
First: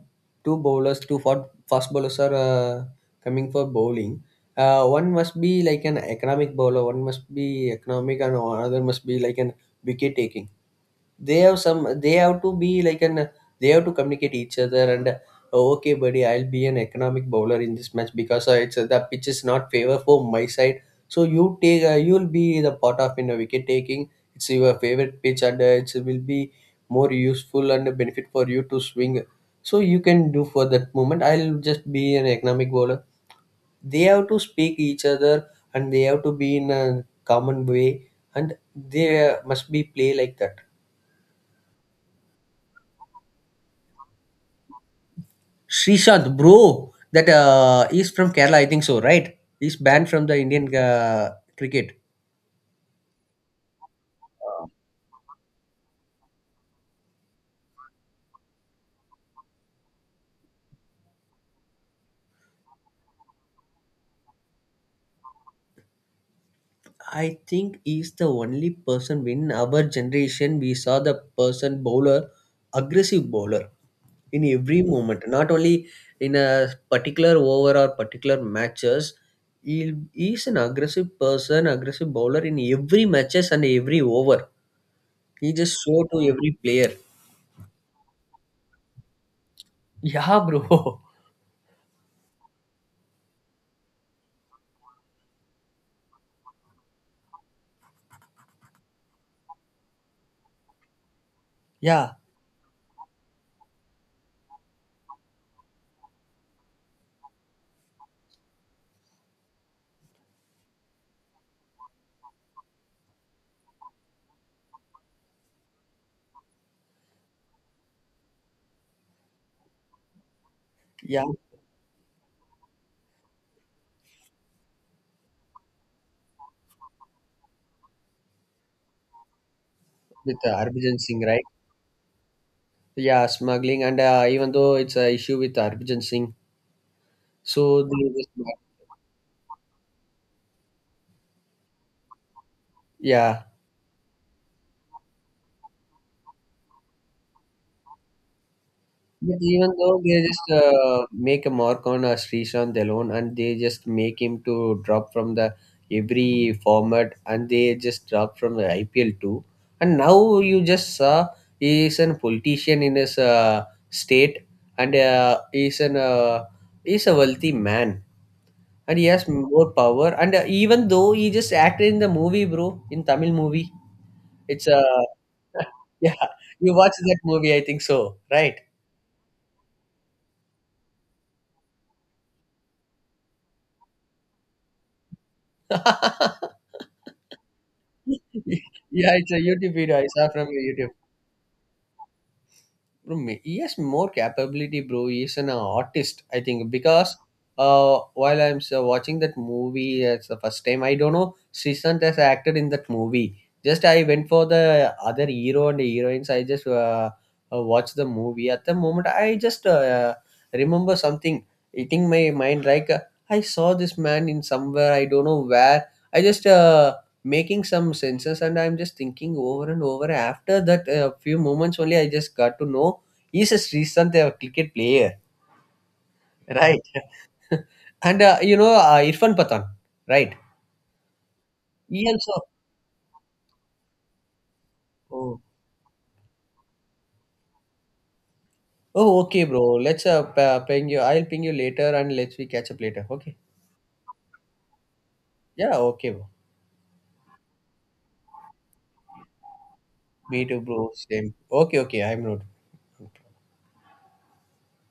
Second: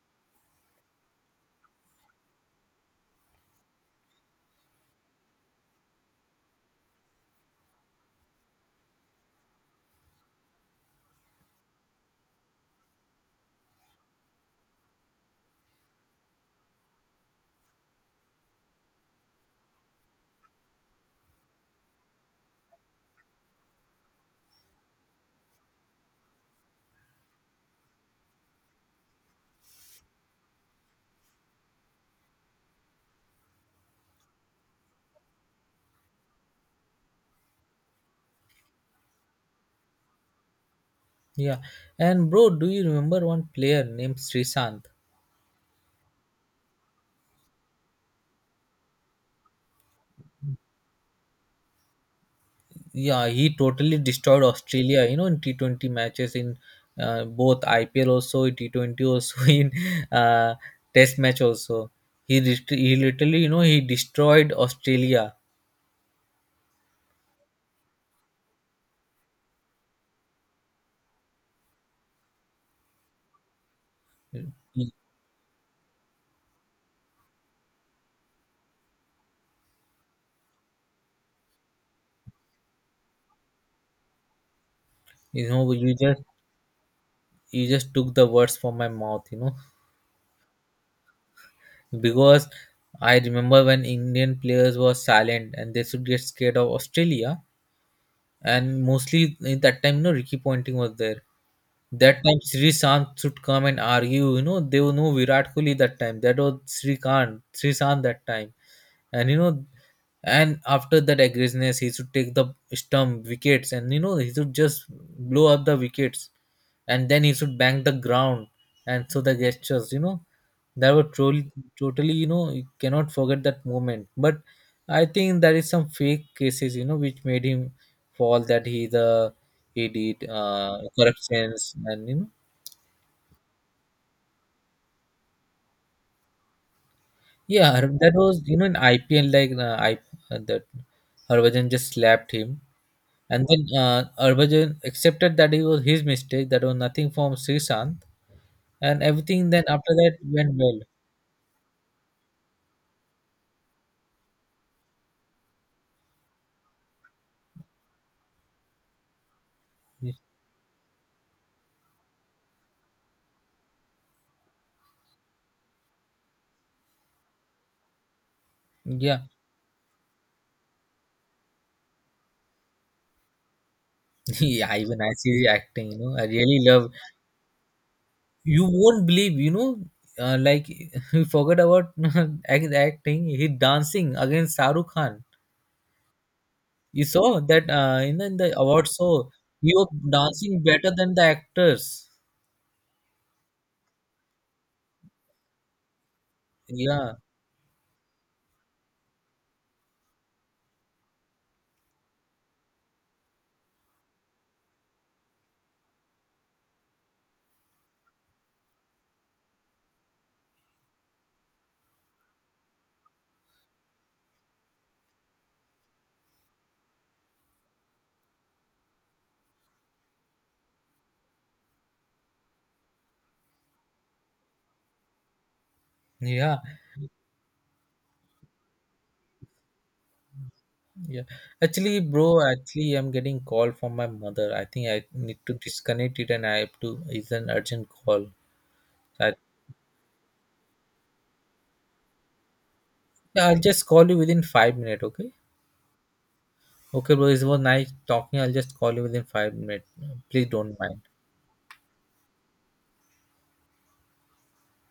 S2: two bowlers, two for fast bowlers are coming for bowling, one must be like an economic bowler, one must be economic, and another must be like an wicket taking. They have some. They have to be like an. They have to communicate each other and. Okay, buddy, I'll be an economic bowler in this match because it's the pitch is not favor for my side. So you take, you'll be the part of in the wicket taking. It's your favorite pitch, and it will be more useful and a benefit for you to swing. So you can do for that moment. I'll just be an economic bowler. They have to speak each other and they have to be in a common way and they must be play like that.
S1: Yeah. And bro, do you remember one player named Srisant?
S2: Srishant, bro, that is from Kerala, I think so, right? He's banned from the Indian cricket.
S1: Yeah, he totally destroyed Australia, you know, in T20 matches in both IPL also, in T20 also, in uh, Test match also. He literally, you know, he destroyed Australia.
S2: I think he's the only person in our generation we saw the person bowler, aggressive bowler in every
S1: You
S2: moment. Not only in a particular over or particular matches, he is an aggressive person, aggressive bowler in every matches and every over. He just
S1: you
S2: show to
S1: just
S2: every player.
S1: took the words from my mouth, you know,
S2: Yeah, bro.
S1: because I remember when Indian players were silent and they should get scared of Australia, and mostly in that time, you know, Ricky Ponting was there.
S2: Yeah,
S1: That time Srikanth should come and argue. You know, they were no Virat Kohli that time. That was Srikanth that time, and you know, and after that aggressiveness he should take the stump wickets, and you know he should just blow up the wickets, and then he should bang the ground, and so the gestures, you know, that were
S2: yeah.
S1: truly totally, you know, you cannot forget that moment. But I think there is some fake cases, you know, which made him fall, that he did
S2: With Harbhajan Singh, right?
S1: corruptions and
S2: Yeah, smuggling and even though it's an issue with Harbhajan Singh,
S1: yeah,
S2: so they
S1: that
S2: just
S1: was, you know, in IPL, like I that Harbhajan just slapped him. And
S2: yeah.
S1: then Harbhajan accepted that it was his mistake, that was nothing from Srishant, and
S2: But
S1: everything then
S2: even
S1: after
S2: though
S1: that
S2: they just
S1: went well.
S2: make a mark on Srishant alone and they just make him to drop from the every format and they just drop from the IPL too. And now you just saw he is a politician in his state and he is a wealthy man and he
S1: Yeah,
S2: has more power and even though he just acted in the movie, bro, in Tamil movie, it's
S1: yeah, even I see the acting, you
S2: yeah,
S1: know, I really
S2: you
S1: love.
S2: watched that movie, I think so, right?
S1: You won't believe, you know, like he forgot about acting, he dancing against Shahrukh Khan. You saw that in the award
S2: Yeah,
S1: show,
S2: it's a
S1: he
S2: YouTube
S1: was
S2: video. I saw from a
S1: dancing better
S2: YouTube.
S1: than the actors.
S2: Bro, yes, more capability, bro. He is an artist, I think,
S1: Yeah,
S2: because while I'm so watching that movie as the first time, I don't know Srishant has acted in that movie. Just I went for the other hero and heroines, I just watched the movie. At the moment I just remember something hitting my mind like I saw this man in somewhere, I don't know where. I just making some senses, and I'm just thinking over and over. After that few moments only I just got to know he's a Srishant, a cricket player,
S1: yeah.
S2: right? And you know Irfan Pathan, right?
S1: Yeah, actually,
S2: He also.
S1: bro, actually, I'm getting call from my mother. I think I need
S2: Oh,
S1: to disconnect it, and I have to. It's an urgent call.
S2: oh
S1: I,
S2: okay, bro. Let's ping you. I'll ping you later, and let's we catch up later. Okay.
S1: I'll just call you within 5 minutes. Okay.
S2: Yeah. Okay, bro.
S1: Okay, bro. It was nice talking. I'll just call you within 5 minutes.
S2: Me
S1: Please
S2: too,
S1: don't
S2: bro.
S1: mind.
S2: Same. Okay. Okay. I'm not.